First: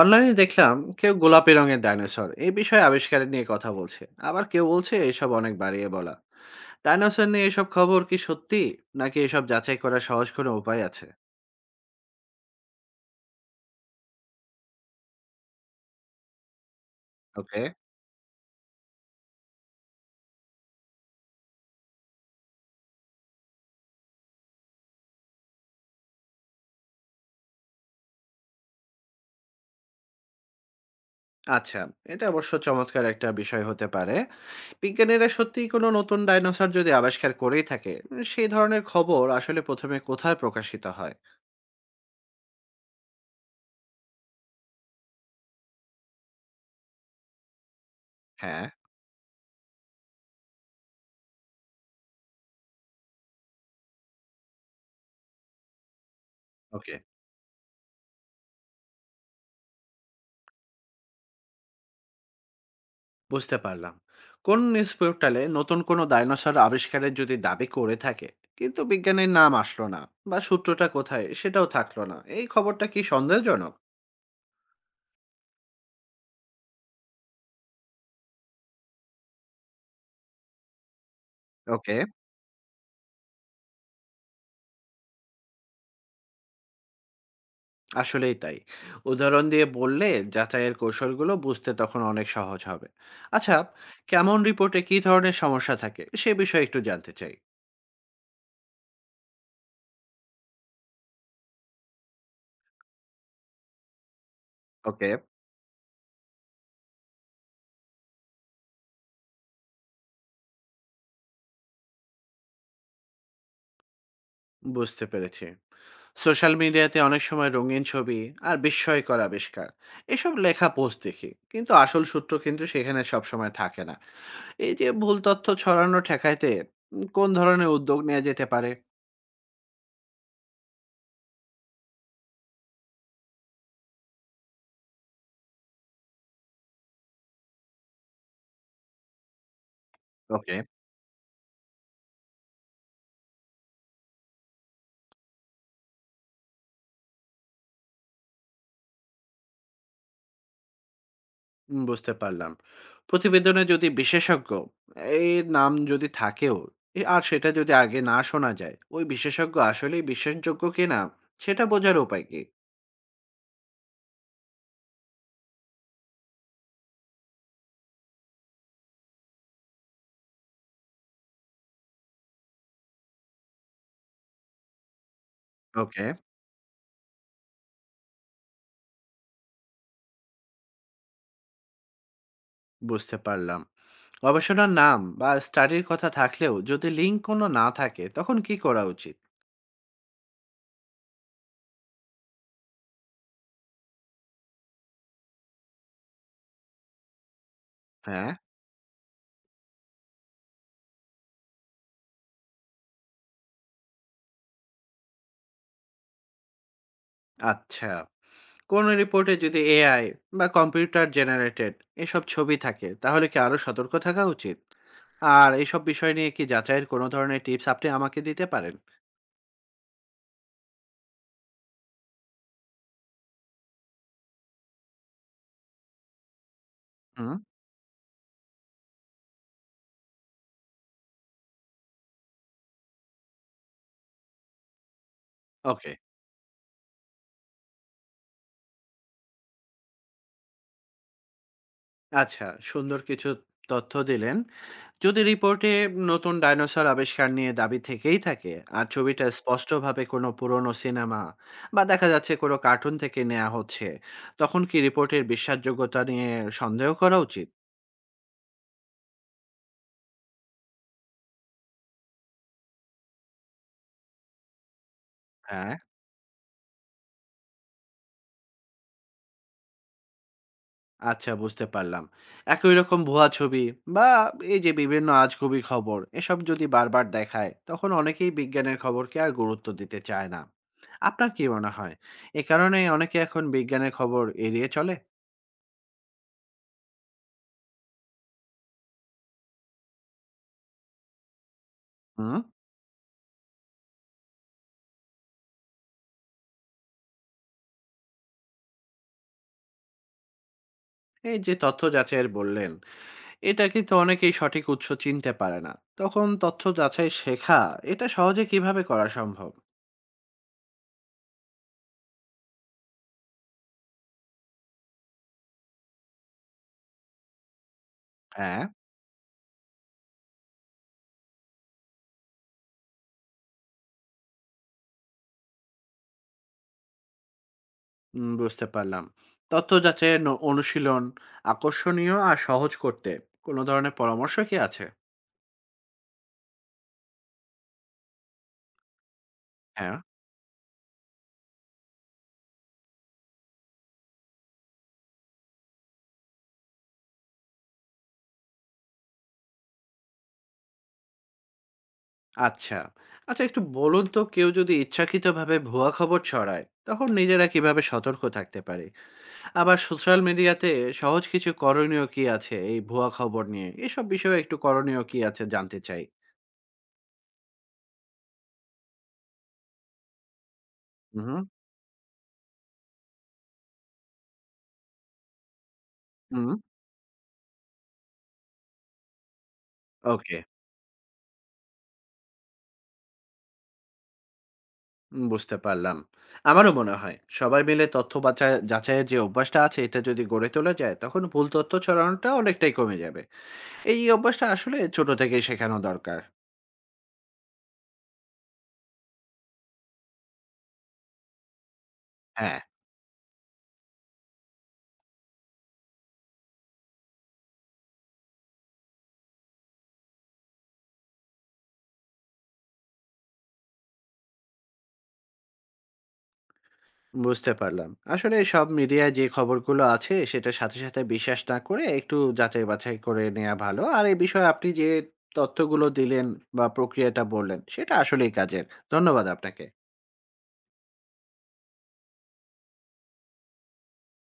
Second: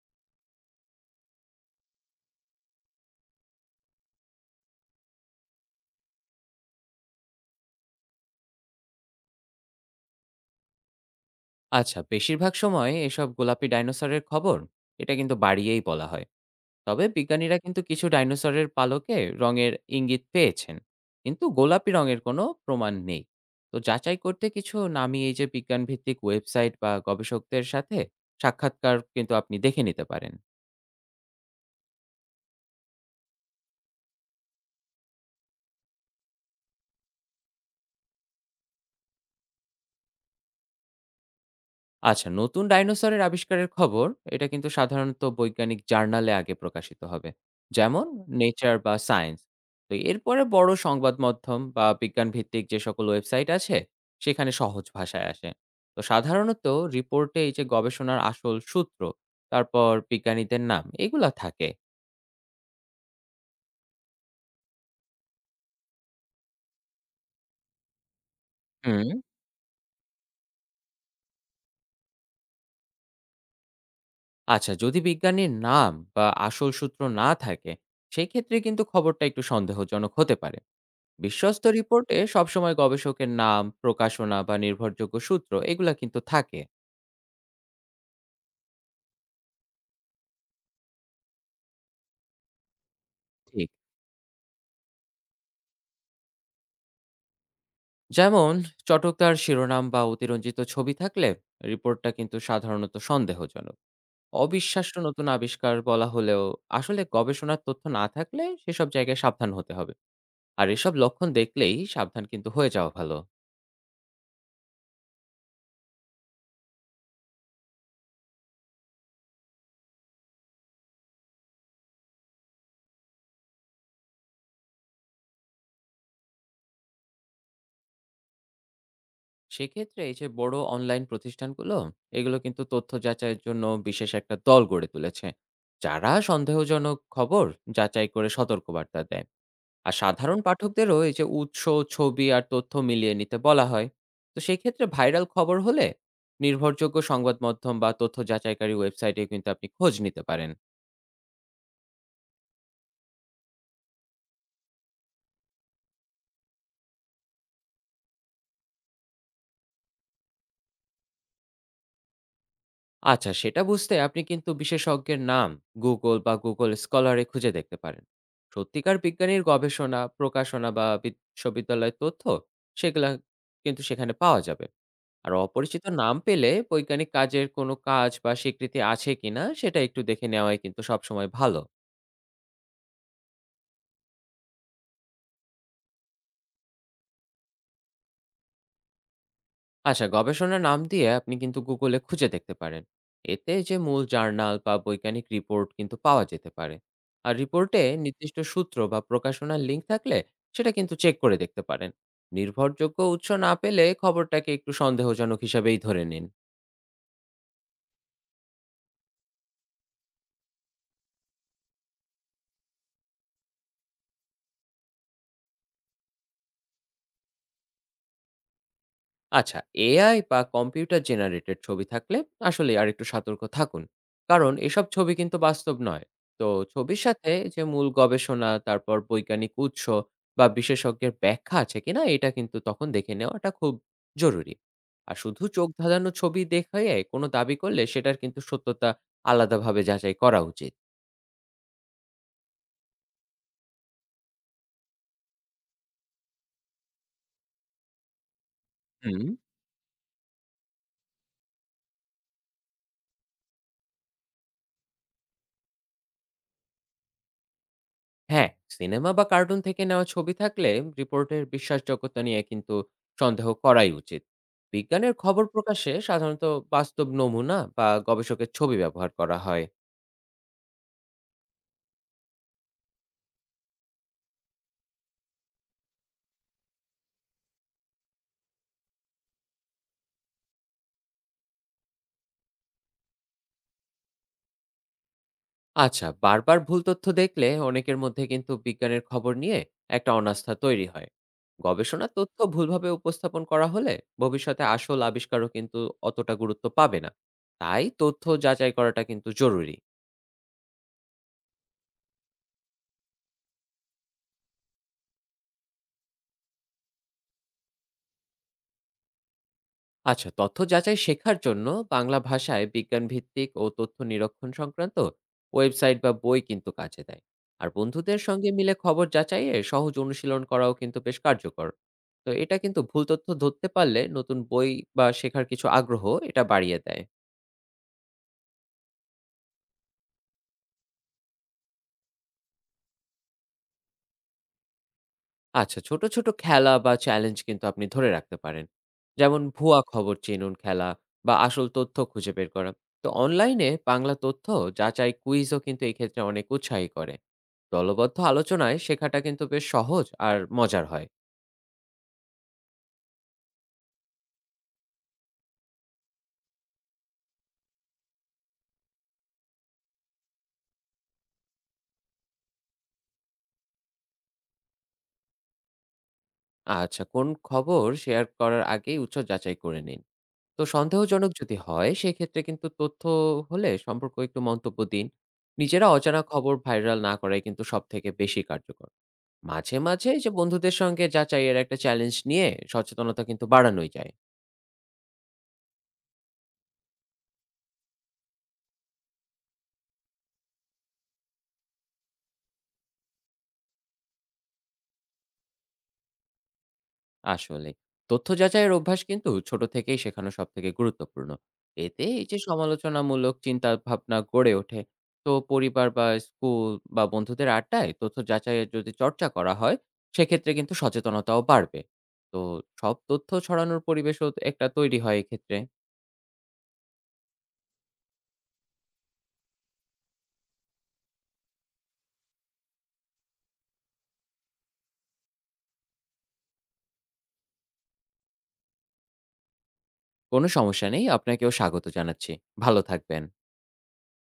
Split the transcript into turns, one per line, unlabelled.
অনলাইনে দেখলাম। কেউ গোলাপি রঙের ডাইনোসর এই বিষয়ে আবিষ্কার নিয়ে কথা বলছে, আবার কেউ বলছে এসব অনেক বাড়িয়ে বলা। ডাইনোসর নিয়ে এসব খবর কি সত্যি, নাকি এসব যাচাই করার সহজ কোনো উপায় আছে?
আচ্ছা, বেশিরভাগ সময় এসব গোলাপি ডাইনোসরের খবর এটা কিন্তু বাড়িয়েই বলা হয়। তবে বিজ্ঞানীরা
ওকে।
কিন্তু কিছু ডাইনোসরের পালকে রঙের ইঙ্গিত পেয়েছেন। কিন্তু গোলাপি রঙের কোনো প্রমাণ নেই। তো যাচাই করতে কিছু নামি এই যে বিজ্ঞানভিত্তিক ওয়েবসাইট বা গবেষকদের সাথে সাক্ষাৎকার কিন্তু আপনি দেখে নিতে পারেন।
আচ্ছা, এটা অবশ্য চমৎকার একটা বিষয় হতে পারে। বিজ্ঞানীরা সত্যিই কোনো নতুন ডাইনোসর যদি আবিষ্কার করেই থাকে, সেই ধরনের খবর আসলে প্রথমে কোথায় প্রকাশিত হয়?
আচ্ছা, নতুন ডাইনোসরের আবিষ্কারের খবর এটা কিন্তু সাধারণত বৈজ্ঞানিক জার্নালে আগে প্রকাশিত হবে। যেমন
হ্যাঁ।
নেচার বা সায়েন্স। তো এরপরে বড় সংবাদ মাধ্যম বা বিজ্ঞান ভিত্তিক যে সকল ওয়েবসাইট আছে সেখানে সহজ ভাষায় আসে। তো সাধারণত
ওকে,
রিপোর্টে এই যে গবেষণার আসল সূত্র, তারপর বিজ্ঞানীদের নাম এগুলা থাকে।
বুঝতে পারলাম। কোন নিউজ পোর্টালে নতুন কোনো ডাইনোসর আবিষ্কারের যদি দাবি করে থাকে, কিন্তু
হুম।
বিজ্ঞানীর নাম আসলো না বা সূত্রটা কোথায় সেটাও থাকলো না, এই খবরটা কি সন্দেহজনক?
আচ্ছা যদি বিজ্ঞানীর নাম বা আসল সূত্র না থাকে, সেক্ষেত্রে কিন্তু খবরটা একটু সন্দেহজনক হতে পারে। বিশ্বস্ত
ওকে,
রিপোর্টে সবসময় গবেষকের নাম প্রকাশনা বা নির্ভরযোগ্য সূত্র এগুলা কিন্তু থাকে
আসলেই তাই। উদাহরণ দিয়ে বললে যাচাইয়ের কৌশলগুলো বুঝতে তখন অনেক সহজ হবে। আচ্ছা,
ঠিক।
কেমন রিপোর্টে কি ধরনের সমস্যা থাকে সে বিষয়ে একটু জানতে চাই।
যেমন চটকদার শিরোনাম বা অতিরঞ্জিত ছবি থাকলে রিপোর্টটা কিন্তু সাধারণত সন্দেহজনক। অবিশ্বাস্য
ওকে,
নতুন আবিষ্কার বলা হলেও আসলে গবেষণার তথ্য না থাকলে সেসব জায়গায় সাবধান হতে হবে। আর এসব লক্ষণ দেখলেই সাবধান কিন্তু হয়ে যাওয়া ভালো।
বুঝতে পেরেছি। সোশ্যাল মিডিয়াতে অনেক সময় রঙিন ছবি আর বিস্ময়কর আবিষ্কার এসব লেখা পোস্ট দেখি, কিন্তু আসল সূত্র কিন্তু সেখানে সবসময় থাকে না। এই যে ভুল তথ্য ছড়ানো ঠেকাইতে কোন ধরনের উদ্যোগ নেওয়া যেতে পারে?
সেক্ষেত্রে এই যে বড় অনলাইন প্রতিষ্ঠানগুলো এগুলো কিন্তু তথ্য যাচাইয়ের জন্য বিশেষ একটা দল গড়ে তুলেছে, যারা সন্দেহজনক খবর যাচাই করে সতর্কবার্তা দেয়। আর সাধারণ
ওকে।
পাঠকদেরও এই যে উৎস, ছবি আর তথ্য মিলিয়ে নিতে বলা হয়। তো সেই ক্ষেত্রে ভাইরাল খবর হলে নির্ভরযোগ্য সংবাদ মাধ্যম বা তথ্য যাচাইকারী ওয়েবসাইটে কিন্তু আপনি খোঁজ নিতে পারেন।
বুঝতে পারলাম। প্রতিবেদনে যদি বিশেষজ্ঞ এর নাম যদি থাকেও, আর সেটা যদি আগে না শোনা যায়, ওই বিশেষজ্ঞ আসলেই বিশ্বাসযোগ্য কিনা সেটা বোঝার উপায় কি?
আচ্ছা, সেটা বুঝতে আপনি কিন্তু বিশেষজ্ঞের নাম গুগল বা গুগল স্কলারে খুঁজে দেখতে পারেন। সত্যিকার বিজ্ঞানীর গবেষণা প্রকাশনা বা বিশ্ববিদ্যালয়ের তথ্য সেগুলা কিন্তু সেখানে পাওয়া যাবে। আর অপরিচিত
ওকে,
নাম পেলে বৈজ্ঞানিক কাজের কোনো কাজ বা স্বীকৃতি আছে কিনা সেটা একটু দেখে নেওয়াই কিন্তু সবসময় ভালো।
বুঝতে পারলাম। গবেষণার নাম বা স্টাডির কথা থাকলেও যদি লিঙ্ক কোনো না থাকে তখন কি করা উচিত?
আচ্ছা, গবেষণার নাম দিয়ে আপনি কিন্তু গুগলে খুঁজে দেখতে পারেন। এতে যে মূল জার্নাল বা বৈজ্ঞানিক রিপোর্ট কিন্তু পাওয়া যেতে পারে। আর রিপোর্টে
হ্যাঁ।
নির্দিষ্ট সূত্র বা প্রকাশনার লিঙ্ক থাকলে সেটা কিন্তু চেক করে দেখতে পারেন। নির্ভরযোগ্য উৎস না পেলে খবরটাকে একটু সন্দেহজনক হিসাবেই ধরে নিন।
আচ্ছা, কোন রিপোর্টে যদি এআই বা কম্পিউটার জেনারেটেড এসব ছবি থাকে তাহলে কি আরো সতর্ক থাকা উচিত? আর এইসব বিষয় নিয়ে কি যাচাইয়ের কোনো ধরনের টিপস আপনি আমাকে দিতে পারেন?
আচ্ছা, এআই বা কম্পিউটার জেনারেটেড ছবি থাকলে আসলে আর একটু সতর্ক থাকুন। কারণ এসব ছবি কিন্তু বাস্তব নয়। তো ছবির সাথে
হুম।
যে মূল গবেষণা তারপর বৈজ্ঞানিক উৎস বা বিশেষজ্ঞের ব্যাখ্যা আছে কিনা এটা কিন্তু তখন দেখে নেওয়াটা খুব জরুরি। আর শুধু চোখ
ওকে।
ধাঁধানো ছবি দেখে কোনো দাবি করলে সেটার কিন্তু সত্যতা আলাদাভাবে যাচাই করা উচিত।
আচ্ছা, সুন্দর কিছু তথ্য দিলেন। যদি রিপোর্টে নতুন ডাইনোসর আবিষ্কার নিয়ে দাবি থেকেই থাকে আর
হুম।
ছবিটা স্পষ্টভাবে কোনো পুরনো সিনেমা বা দেখা যাচ্ছে কোনো কার্টুন থেকে নেওয়া হচ্ছে, তখন কি রিপোর্টের বিশ্বাসযোগ্যতা নিয়ে সন্দেহ করা উচিত?
হ্যাঁ, সিনেমা বা কার্টুন থেকে নেওয়া ছবি থাকলে রিপোর্টের বিশ্বাসযোগ্যতা নিয়ে কিন্তু সন্দেহ করাই উচিত। বিজ্ঞানের খবর
হ্যাঁ।
প্রকাশে সাধারণত বাস্তব নমুনা বা গবেষকের ছবি ব্যবহার করা হয়।
আচ্ছা, বুঝতে পারলাম। একই রকম ভুয়া ছবি বা এই যে বিভিন্ন আজগুবি খবর এসব যদি বারবার দেখায় তখন অনেকেই বিজ্ঞানের খবরকে আর গুরুত্ব দিতে চায় না। আপনার কি মনে হয় এ কারণে অনেকে এখন বিজ্ঞানের খবর এড়িয়ে চলে?
আচ্ছা, বারবার ভুল তথ্য দেখলে অনেকের মধ্যে কিন্তু বিজ্ঞানের খবর নিয়ে একটা অনাস্থা তৈরি হয়। গবেষণার
হুম।
তথ্য ভুলভাবে উপস্থাপন করা হলে ভবিষ্যতে আসল আবিষ্কারও কিন্তু অতটা গুরুত্ব পাবে না। তাই তথ্য যাচাই করাটা কিন্তু জরুরি।
এই যে তথ্য যাচাইয়ের বললেন, এটা কিন্তু অনেকেই সঠিক উৎস চিনতে পারে না। তখন তথ্য যাচাই শেখা এটা সহজে কিভাবে করা সম্ভব?
আচ্ছা, তথ্য যাচাই শেখার জন্য বাংলা ভাষায় বিজ্ঞান ভিত্তিক ও তথ্য নিরীক্ষণ সংক্রান্ত ওয়েবসাইট বা বই কিন্তু কাজে দেয়। আর বন্ধুদের সঙ্গে
হ্যাঁ।
মিলে খবর যাচাইয়ে সহজ অনুশীলন করাও কিন্তু বেশ কার্যকর। তো এটা কিন্তু ভুল তথ্য ধরতে পারলে নতুন বই বা শেখার কিছু আগ্রহ এটা বাড়িয়ে দেয়।
বুঝতে পারলাম। তথ্য যাচাইয়ের অনুশীলন আকর্ষণীয় আর সহজ করতে কোনো ধরনের পরামর্শ কি আছে?
আচ্ছা, ছোট ছোট খেলা বা চ্যালেঞ্জ কিন্তু আপনি ধরে রাখতে পারেন। যেমন ভুয়া
হ্যাঁ।
খবর চিনুন খেলা বা আসল তথ্য খুঁজে বের করা। তো অনলাইনে বাংলা তথ্য যাচাই কুইজও কিন্তু এই ক্ষেত্রে অনেক উৎসাহী করে। দলবদ্ধ আলোচনায় শেখাটা কিন্তু বেশ সহজ আর মজার হয়।
আচ্ছা। আচ্ছা, একটু বলুন তো কেউ যদি ইচ্ছাকৃতভাবে ভুয়া খবর ছড়ায় তখন নিজেরা কিভাবে সতর্ক থাকতে পারে? আবার সোশ্যাল মিডিয়াতে সহজ কিছু করণীয় কি আছে এই ভুয়া খবর নিয়ে, এসব বিষয়ে একটু করণীয় কি আছে জানতে চাই।
আচ্ছা, কোন খবর শেয়ার করার আগেই উৎস যাচাই করে নিন। তো সন্দেহজনক
হুম।
যদি হয় সেক্ষেত্রে কিন্তু তথ্য হলে সম্পর্ক একটু মন্তব্য দিন। নিজেরা অজানা
হুম।
খবর ভাইরাল না করাই কিন্তু সব থেকে বেশি কার্যকর। মাঝে মাঝে এই যে
ওকে।
বন্ধুদের সঙ্গে যাচাইয়ের একটা চ্যালেঞ্জ নিয়ে সচেতনতা কিন্তু বাড়ানোই যায়।
বুঝতে পারলাম। আমারও মনে হয় সবাই মিলে তথ্য বাচা যাচাইয়ের যে অভ্যাসটা আছে এটা যদি গড়ে তোলা যায় তখন ভুল তথ্য ছড়ানোটা অনেকটাই কমে যাবে। এই অভ্যাসটা আসলে ছোট থেকেই শেখানো দরকার।
আসলে। তথ্য যাচাইয়ের অভ্যাস কিন্তু ছোট থেকেই শেখানো সবথেকে গুরুত্বপূর্ণ। এতে এই যে
হ্যাঁ,
সমালোচনামূলক চিন্তাভাবনা গড়ে ওঠে। তো পরিবার বা স্কুল বা বন্ধুদের আড্ডায় তথ্য যাচাইয়ের যদি চর্চা করা হয়, সেক্ষেত্রে কিন্তু সচেতনতাও বাড়বে। তো সব তথ্য ছড়ানোর পরিবেশও একটা তৈরি হয় এক্ষেত্রে।
বুঝতে পারলাম। আসলে সব মিডিয়ায় যে খবরগুলো আছে সেটার সাথে, সাথে বিশ্বাস না করে একটু যাচাই বাছাই করে নেওয়া ভালো। আর এই বিষয়ে আপনি যে তথ্যগুলো দিলেন বা প্রক্রিয়াটা বললেন সেটা আসলেই কাজের। ধন্যবাদ আপনাকে।
কোনো সমস্যা নেই। আপনাকেও স্বাগত জানাচ্ছি। ভালো থাকবেন।